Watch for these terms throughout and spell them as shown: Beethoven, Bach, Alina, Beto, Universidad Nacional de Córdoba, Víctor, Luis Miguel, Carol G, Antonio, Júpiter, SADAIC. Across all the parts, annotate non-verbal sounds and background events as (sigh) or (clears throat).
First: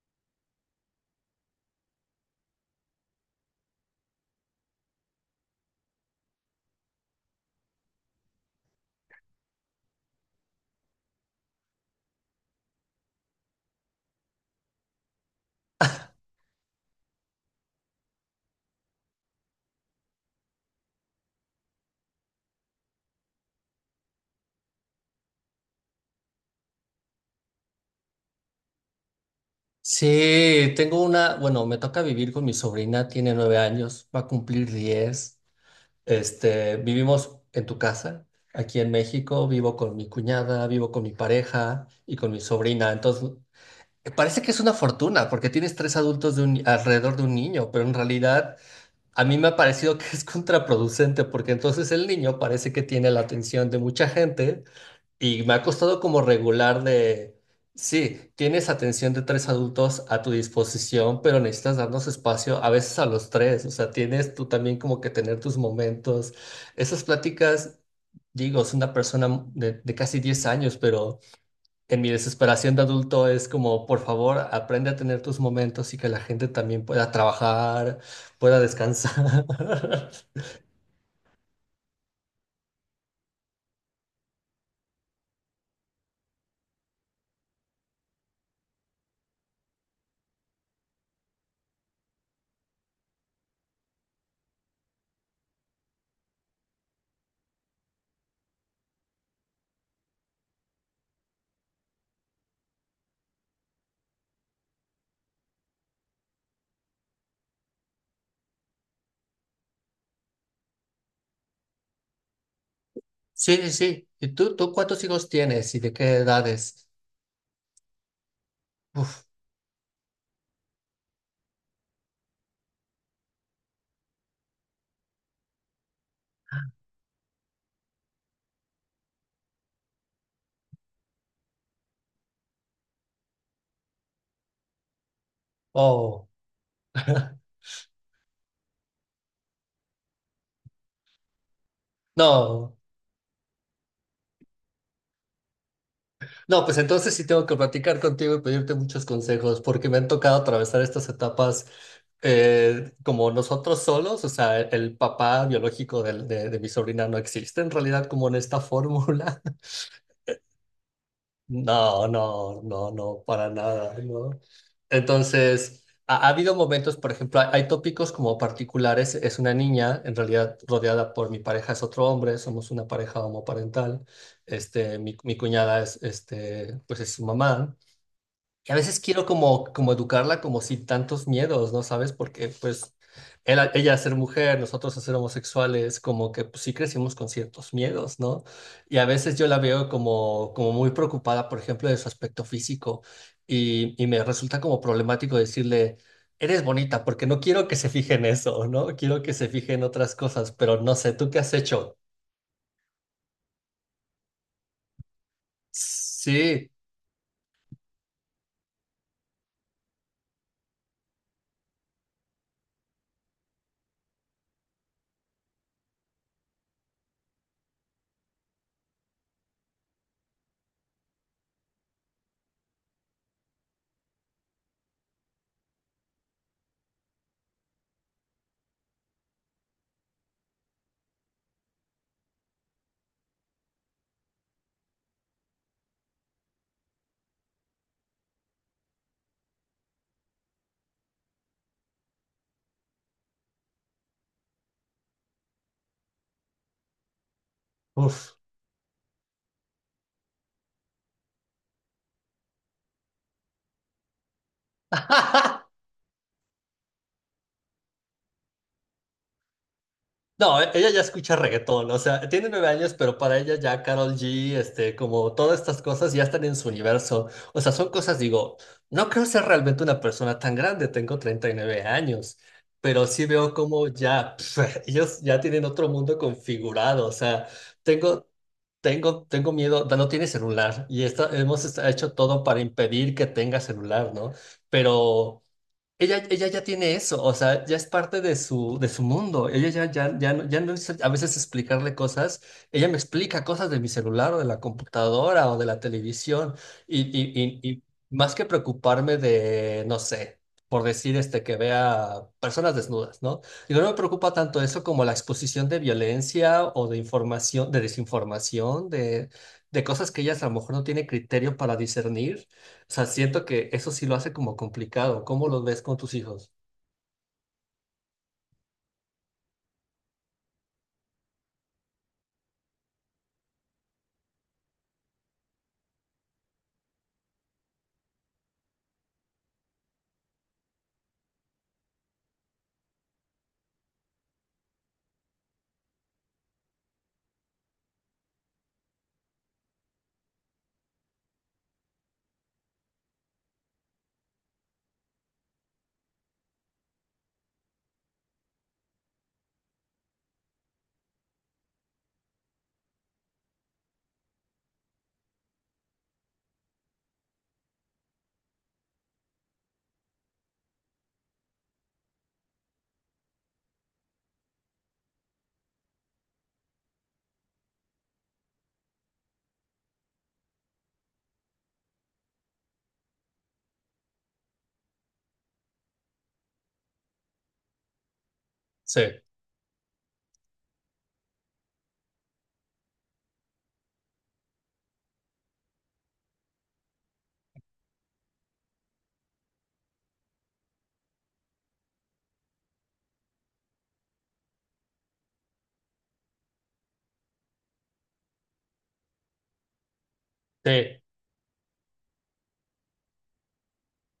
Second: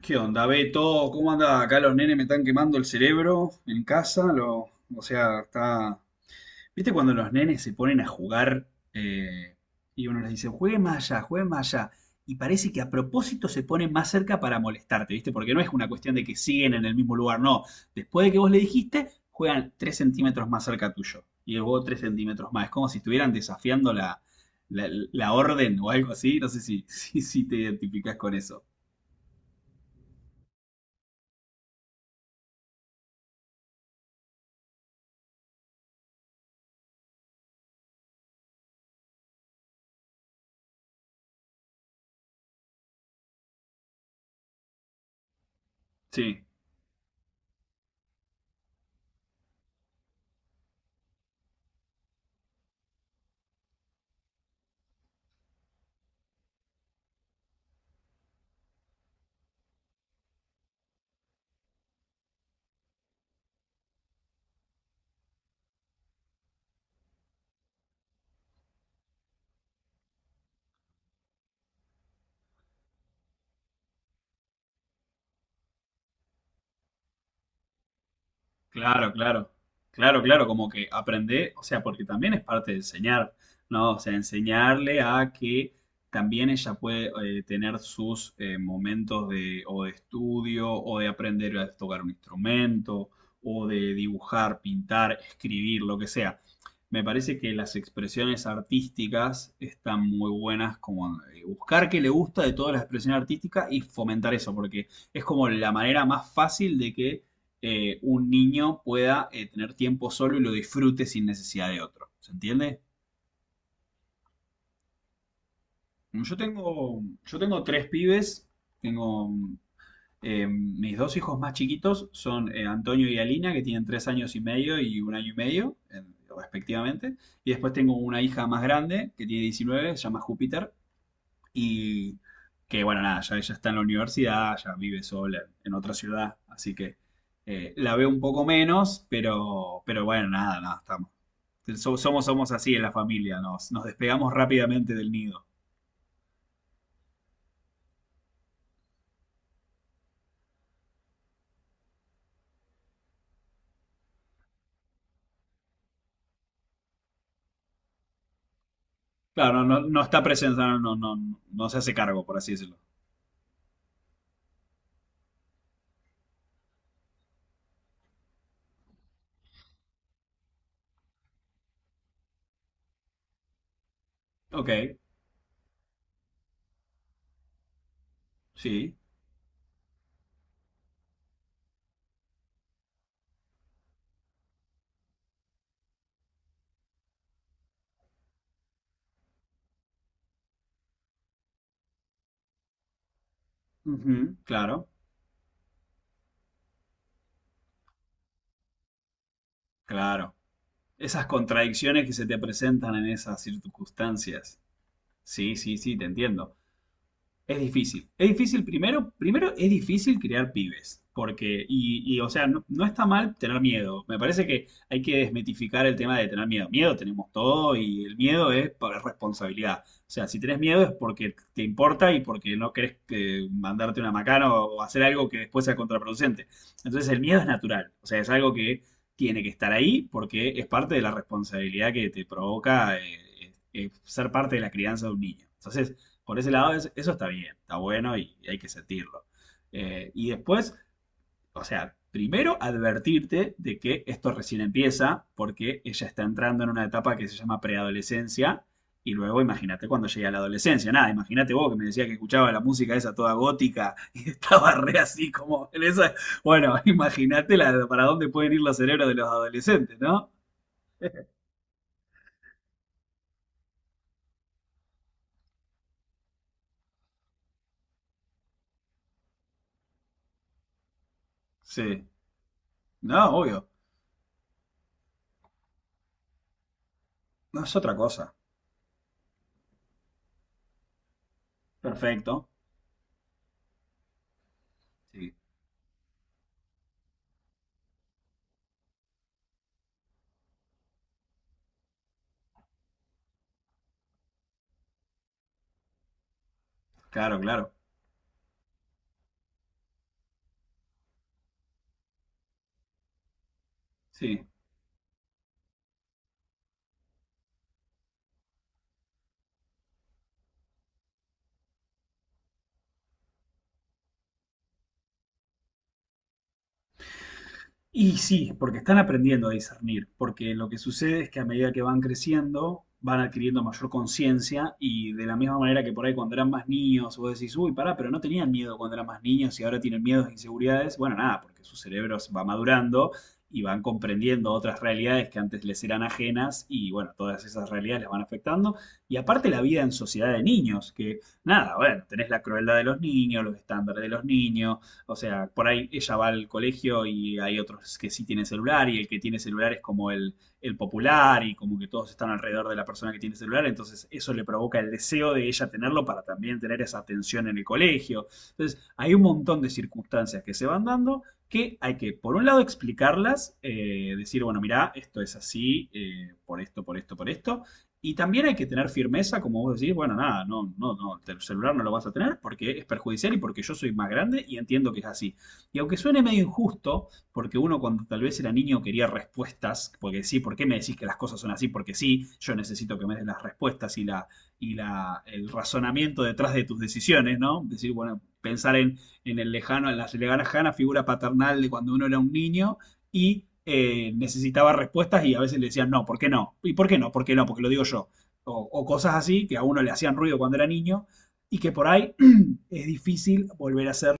¿Qué onda, Beto? ¿Cómo anda? Acá los nenes me están quemando el cerebro en casa. Lo, o sea, está. ¿Viste cuando los nenes se ponen a jugar eh, y uno les dice, jueguen más allá, jueguen más allá? Y parece que a propósito se ponen más cerca para molestarte, ¿viste? Porque no es una cuestión de que siguen en el mismo lugar, no. Después de que vos le dijiste, juegan 3 centímetros más cerca tuyo. Y luego 3 centímetros más. Es como si estuvieran desafiando la orden o algo así. No sé si, (laughs) si te identificás con eso. Sí, bueno, me toca vivir con mi sobrina, tiene 9 años, va a cumplir 10. Vivimos en tu casa, aquí en México, vivo con mi cuñada, vivo con mi pareja y con mi sobrina. Entonces, parece que es una fortuna porque tienes tres adultos de Sí. un, ni- alrededor de un niño, pero en realidad a mí me ha parecido (laughs) que es contraproducente porque entonces el niño parece que tiene la atención de mucha gente y me ha costado como regular de, sí, tienes atención de tres adultos a tu disposición, pero necesitas darnos espacio a veces a los tres, o sea, tienes tú también como que tener tus momentos. Esas pláticas, digo, es una persona de casi 10 años, pero en mi desesperación de adulto es como, por favor, aprende a tener tus momentos y que la gente también pueda trabajar, pueda Claro, descansar. claro, claro, (laughs) claro, como que aprender, o sea, porque también es parte de enseñar, ¿no? O sea, enseñarle a que también ella puede tener sus momentos de, o de estudio, o de aprender a tocar un instrumento, o de dibujar, pintar, escribir, lo que sea. Me parece que las expresiones artísticas están muy buenas, como buscar qué le gusta de todas las expresiones artísticas y fomentar eso, porque es como la manera más fácil de que un niño pueda tener tiempo solo y lo disfrute sin necesidad de otro. ¿Se entiende? Sí, sí, sí. ¿Y tú cuántos hijos tienes y de qué Yo edades? tengo, yo tengo tres pibes, Uf, tengo mis dos hijos más chiquitos son Antonio y Alina, que tienen 3 años y medio y un año y medio, respectivamente. Y después tengo una hija más grande, que tiene 19. Se llama Júpiter. Y, que bueno, nada, ya ella está en la universidad, ya vive sola en otra oh. ciudad, así que la veo un poco menos, pero bueno, nada, nada, estamos. Somos así No, en la familia, nos despegamos rápidamente del nido. no, pues entonces sí tengo que platicar contigo y pedirte muchos consejos, porque me han tocado atravesar estas etapas como nosotros solos, o sea, el papá biológico de mi sobrina no existe en realidad como en esta (laughs) fórmula. Claro, no, no, no está presente, no, no, no, no se hace No, cargo, por así no, decirlo. no, no, para nada, ¿no? Entonces, ha habido momentos, por ejemplo, hay tópicos como particulares, es una niña, en realidad rodeada por mi pareja es otro hombre, somos una pareja homoparental, Ok, mi cuñada es, pues es su mamá, y a sí, veces quiero como, como educarla como sin tantos miedos, ¿no sabes? Porque pues él, ella a ser mujer, nosotros a ser homosexuales, como que pues, sí crecimos con ciertos miedos, ¿no? Y a veces yo la veo como, como muy preocupada, por ejemplo, de su aspecto físico y me ujú, resulta como claro, problemático decirle, eres bonita, porque no quiero que se fije en eso, ¿no? Quiero que se fije en otras claro. cosas, pero no sé, Esas ¿tú qué has hecho? contradicciones que se te presentan en esas circunstancias. Sí, sí, sí, te entiendo. Sí, Es difícil. Es difícil primero es difícil crear pibes, porque, y, o sea, no, no está mal tener miedo. Me parece que hay que desmitificar el tema de tener miedo. Miedo tenemos todo y el miedo es por responsabilidad. O sea, si tenés miedo es porque te importa y porque no querés que mandarte una macana o hacer algo que después sea contraproducente. Entonces el miedo es natural, o sea, es algo que tiene que estar ahí porque es parte de la responsabilidad que te provoca ser parte de la crianza de un niño. Entonces, por ese lado eso está bien, está bueno y hay que sentirlo. Y después, o sea, primero advertirte de que esto recién empieza porque ella está entrando en una etapa que se llama uff. preadolescencia y luego imagínate cuando llegue a la adolescencia. Nada, imagínate vos que me decías que escuchaba la música esa toda gótica y (laughs) estaba re así (laughs) como en esa... Bueno, (laughs) imagínate para dónde pueden ir los cerebros de los adolescentes, ¿no? No, ella ya escucha reggaetón, o sea, tiene 9 años, pero para ella ya Carol G, como todas estas cosas ya están en su universo. O sea, son cosas, digo, no creo ser realmente una persona tan grande, tengo treinta y nueve Sí, años, pero sí no, veo obvio, como ya, pf, (laughs) ellos ya tienen otro mundo configurado, o sea, no es otra cosa. tengo, tengo miedo, no tiene celular y hemos hecho todo Perfecto. para impedir que tenga celular, ¿no? Sí, Pero. Ella ya tiene eso, o sea, ya es parte de su mundo. Ella ya, ya no es a veces explicarle cosas. Ella me explica cosas de mi celular o de la computadora o de la televisión. Y, y, claro, y, claro. y más que preocuparme de, no sé, por decir este, que vea personas desnudas, ¿no? Digo, no me preocupa Sí. tanto eso como la exposición de violencia o de información, de desinformación, de cosas que ella a lo mejor no tiene criterio para discernir, o sea, siento que eso sí lo hace como complicado. ¿Cómo lo ves con tus hijos? Y sí, porque están aprendiendo a discernir, porque lo que sucede es que a medida que van creciendo, van adquiriendo mayor conciencia y de la misma manera que por ahí cuando eran más niños, vos decís, uy, pará, pero no tenían miedo cuando eran más niños y ahora tienen miedos e inseguridades, bueno, nada, porque su cerebro va madurando y van comprendiendo otras realidades que antes les eran ajenas y bueno, todas esas realidades les van afectando. Y aparte la vida en sociedad de niños, que nada, bueno, tenés la crueldad de los niños, los estándares de los niños, o sea, por ahí ella va al colegio y hay otros que sí tienen celular y el que tiene celular es como el popular y como que todos están alrededor de la persona que tiene celular, entonces eso le provoca el deseo de ella tenerlo para también tener esa atención en el colegio. Entonces, hay un montón de circunstancias que se van dando que hay que, por un lado, explicarlas, decir, bueno, mirá, esto es así, por esto, por esto, por esto, y también hay que tener firmeza, como vos decís, bueno, nada, no, no, no, el celular no lo vas a tener porque es perjudicial y porque yo soy más grande y entiendo que es así. Y aunque suene medio injusto, porque uno cuando tal vez era niño Sí, quería respuestas, porque sí, ¿por qué me decís que las cosas son así? Porque sí, yo necesito que me des las respuestas y el razonamiento detrás de tus decisiones, ¿no? Decir, bueno, pensar en en la lejana figura paternal de cuando uno era un niño y necesitaba respuestas y a veces le decían, no, ¿por qué no? ¿Y por qué no? ¿Por qué no? Porque lo digo yo. O cosas así que a uno le hacían ruido cuando era sí, niño y que por ahí (clears throat) (coughs) es difícil volver a hacer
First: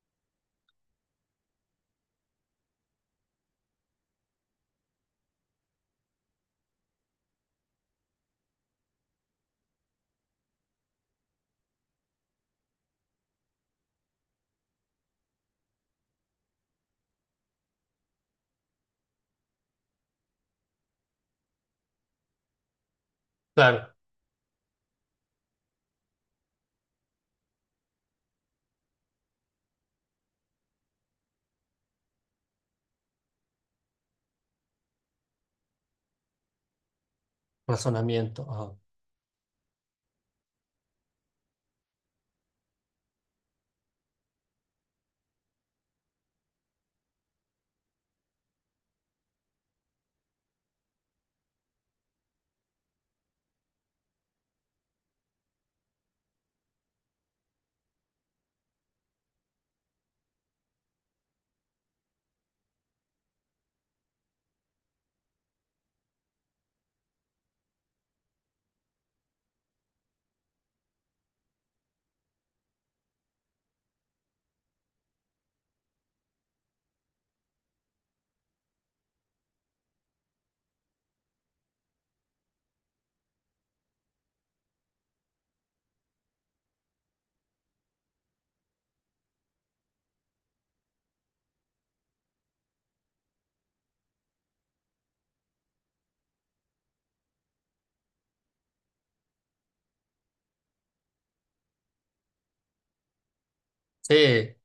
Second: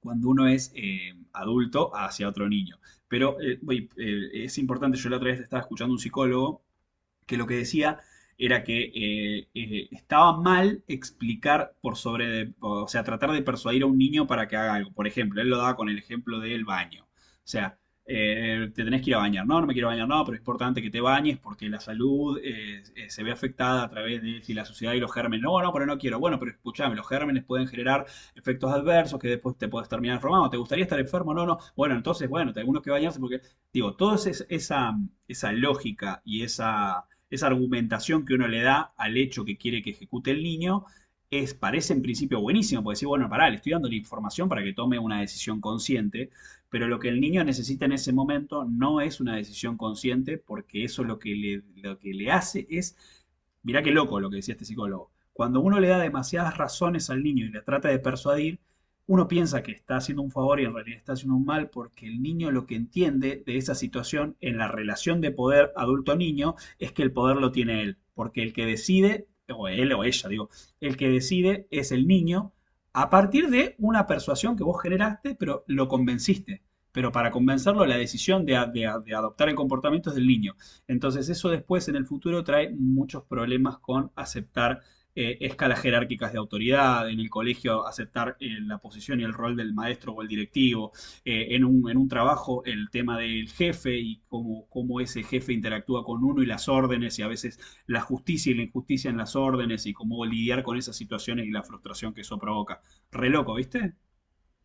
cuando uno es adulto hacia otro niño. Pero es importante, yo la otra vez estaba escuchando un psicólogo que lo que decía era que estaba mal explicar por sobre, o sea, tratar de persuadir a un niño para que haga algo. Por ejemplo, él lo daba con el ejemplo del baño. O sea, te tenés que ir a bañar. No, no me quiero bañar, no, pero es importante que te bañes porque la salud se ve afectada a claro. través de si la suciedad y los gérmenes. No, no, pero no quiero. Bueno, pero escuchame, los gérmenes pueden generar efectos adversos que después te puedes terminar enfermando. ¿Te gustaría estar enfermo? No, no. Bueno, entonces, bueno, tenemos que bañarse porque, digo, toda esa, esa lógica y esa argumentación que uno Razonamiento. le Ajá. da al hecho que quiere que ejecute el niño, es, parece en principio buenísimo, porque decir, bueno, pará, le estoy dando la información para que tome una decisión consciente, pero lo que el niño necesita en ese momento no es una decisión consciente, porque eso lo que le hace es, mirá qué loco lo que decía este psicólogo, cuando uno le da demasiadas razones al niño y le trata de persuadir, uno piensa que está haciendo un favor y en realidad está haciendo un mal porque el niño lo que entiende de esa situación en la relación de poder adulto-niño es que el poder lo tiene él, porque el que decide, o él o ella, digo, el que decide es el niño a partir de una persuasión que vos generaste, pero lo convenciste. Pero para convencerlo, la decisión de adoptar el comportamiento es del niño. Entonces, eso después en el futuro trae muchos problemas con aceptar escalas jerárquicas de autoridad, en el colegio aceptar la posición y el rol del maestro o el directivo, en un trabajo el tema del jefe y cómo, ese jefe interactúa con uno y las órdenes y a veces la justicia y la injusticia en las órdenes y cómo lidiar con esas situaciones y la frustración que eso provoca. Re loco, ¿viste? Sí,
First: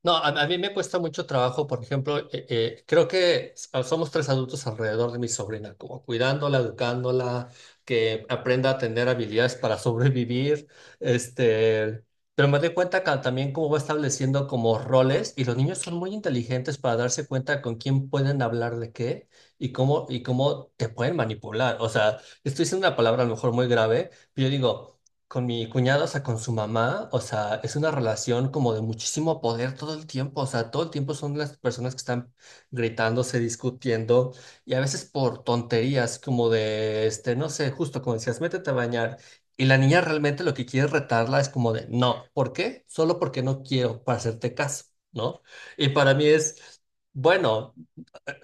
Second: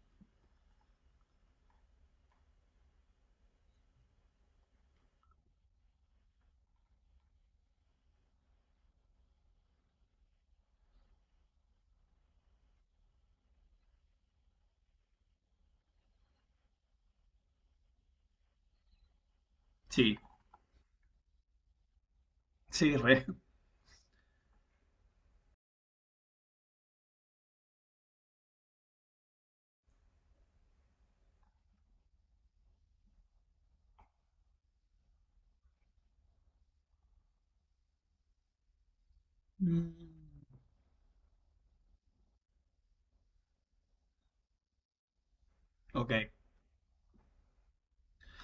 no, a mí me cuesta mucho trabajo, por ejemplo, creo que somos tres adultos alrededor de mi sobrina, como cuidándola, educándola, que aprenda a tener habilidades para (laughs) sobrevivir, este, pero me doy cuenta también cómo va estableciendo como roles y los niños son muy inteligentes para darse cuenta con quién pueden hablar de qué y cómo, Sí, y cómo te pueden manipular. O sea, estoy diciendo sí, una palabra re. a lo mejor muy grave, pero yo digo. Con mi cuñado, o sea, con su mamá, o sea, es una relación como de muchísimo poder todo el tiempo, o sea, todo el tiempo son las personas que están gritándose, discutiendo, y a veces por tonterías, como de, este, no sé, justo como decías, métete a bañar, y la Mm. niña realmente lo que quiere retarla es como de, no, ¿por qué? Solo porque no quiero, para hacerte caso, ¿no? Y Ok. para mí es, bueno,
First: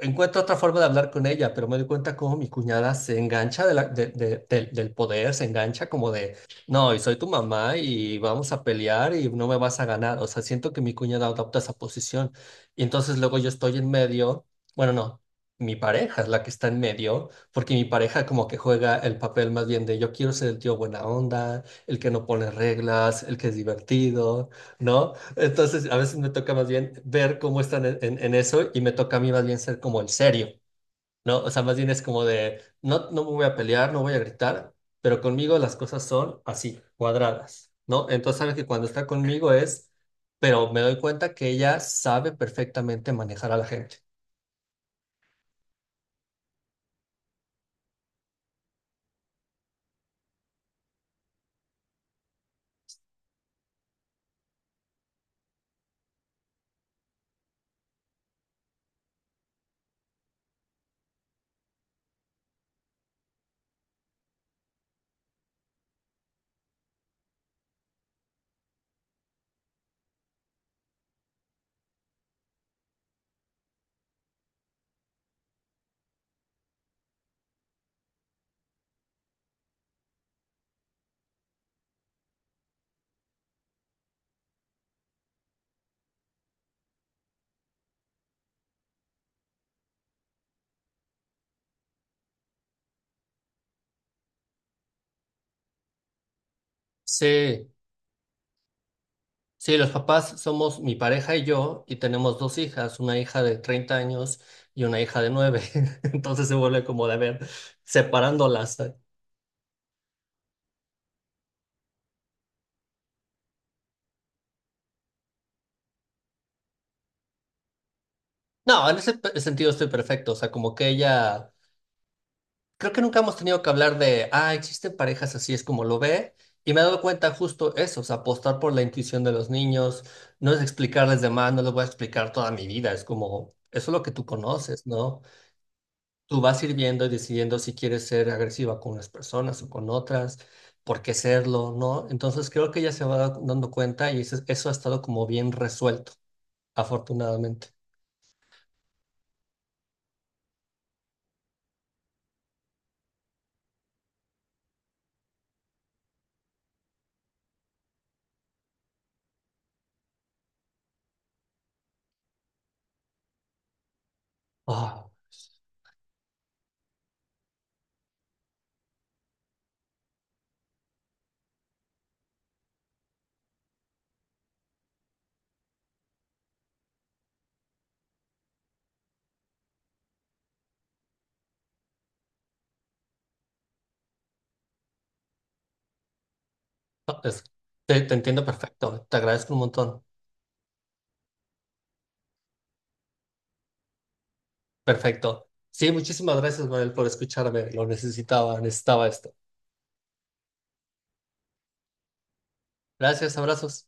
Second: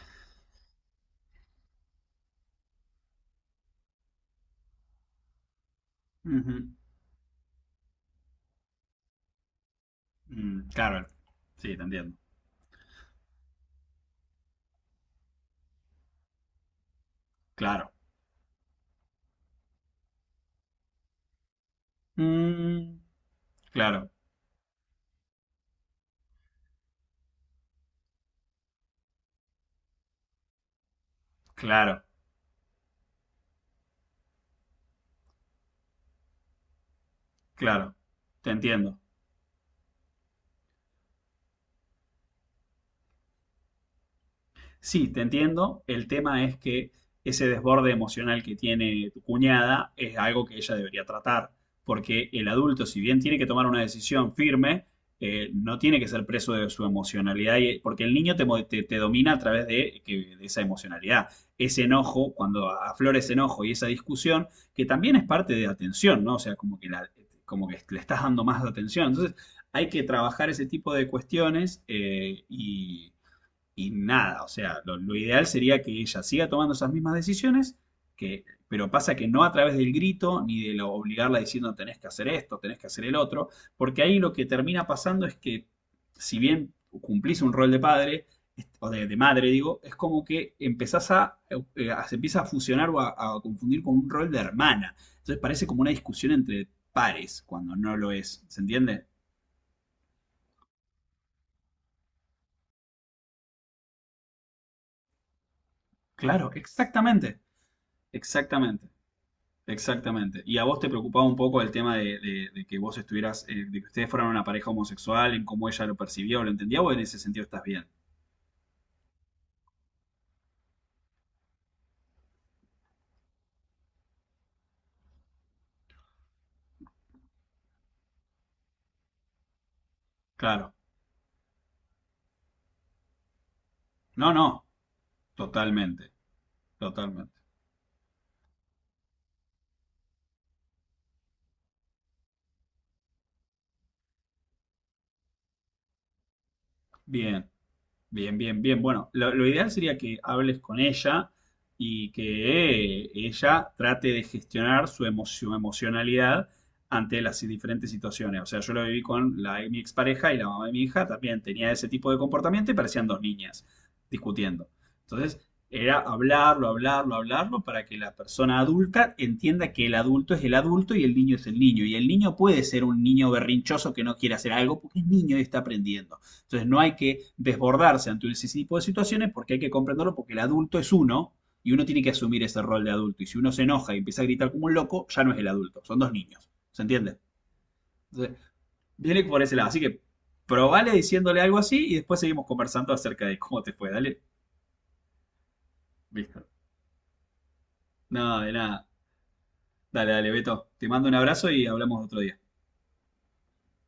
encuentro otra forma de hablar con ella, pero me doy cuenta cómo mi cuñada se engancha de la- de- del del poder, se engancha como Uh de, -huh. no, y soy tu mamá y vamos a pelear y no me vas a ganar. O sea, Mm, siento que mi claro, cuñada adopta esa sí, te entiendo. posición. Y entonces luego yo estoy en medio, bueno, no, mi pareja es la que está en medio, porque mi Claro. pareja como que juega el papel más bien de yo quiero ser el tío buena onda, el que no pone Mm, reglas, el que es claro, divertido. ¿No? Entonces, a veces me toca más bien ver cómo están en eso y me toca a mí más bien ser como el serio, ¿no? O sea, más bien es claro, como de, no, no me voy a pelear, no voy a gritar, pero conmigo las cosas son así, cuadradas, claro. ¿no? Entonces, Te sabes que cuando entiendo. está conmigo es, pero me doy cuenta que ella sabe perfectamente manejar a la gente. Sí, te entiendo. El tema es que ese desborde emocional que tiene tu cuñada es algo que ella debería tratar, porque el adulto, si bien tiene que tomar una decisión firme, no tiene que ser preso de su emocionalidad, porque el niño te domina a través de esa emocionalidad. Ese enojo, cuando aflora ese enojo y esa discusión, que también es parte de atención, ¿no? O sea, como que le estás dando más atención. Entonces, hay que trabajar ese tipo de cuestiones y nada, o sea, lo ideal sería que ella siga tomando esas mismas decisiones, pero pasa que no a través del grito ni de lo, obligarla diciendo tenés que hacer esto, tenés que hacer el otro, porque ahí lo que termina pasando es que si bien cumplís un rol de padre, o de madre digo, es como que empezás se empieza a fusionar o a confundir con un rol de hermana. Entonces parece como una discusión entre pares Sí, cuando no lo es, ¿se entiende? sí, los papás somos mi pareja y yo y tenemos dos hijas, una hija de 30 años y una hija de 9. (laughs) Entonces Claro, se vuelve como de a exactamente, ver, separándolas. exactamente. Exactamente. ¿Y a vos te preocupaba un poco el tema de que vos estuvieras, de que ustedes fueran una pareja homosexual, en cómo ella lo percibía o lo entendía, o en ese sentido estás bien? No, en ese sentido estoy perfecto. O sea, como que ella, creo que nunca hemos tenido que hablar de, ah, existen parejas así, es como lo ve. Y me he dado cuenta justo eso, o sea, apostar por la intuición de los niños, no es Claro. explicarles de más, no les voy a explicar toda mi vida, es como, eso es lo que tú No, no, conoces, ¿no? totalmente, Tú vas ir viendo y totalmente. decidiendo si quieres ser agresiva con unas personas o con otras, por qué serlo, ¿no? Entonces creo que ella se va dando cuenta y eso ha estado como bien resuelto, Bien. afortunadamente. Bien, bien, bien. Bueno, lo ideal sería que hables con ella y que ella trate de gestionar su emocionalidad ante las diferentes situaciones. O sea, yo lo viví con mi expareja y la mamá de mi hija, también tenía ese tipo de comportamiento y parecían dos niñas discutiendo. Entonces, era hablarlo, hablarlo, hablarlo para que la persona adulta entienda que el adulto es el adulto y el niño es el niño. Y el niño puede ser un niño berrinchoso que no quiere hacer algo porque es niño y está aprendiendo. Entonces no hay que desbordarse ante ese tipo de situaciones porque hay que comprenderlo porque el adulto es uno y uno tiene que asumir ese rol de adulto. Y si uno se enoja y empieza a gritar como un loco, ya no es el adulto, son dos niños. ¿Se entiende? No, te Entonces, entiendo perfecto, te viene por agradezco ese un lado. Así que montón. probale diciéndole algo así y después seguimos conversando acerca de cómo te fue. Dale, Perfecto. Sí, muchísimas Víctor. gracias, Manuel, por escucharme. Lo No, de necesitaba, nada. necesitaba esto. Dale, dale, Beto. Te mando un abrazo y hablamos otro día. Gracias, abrazos.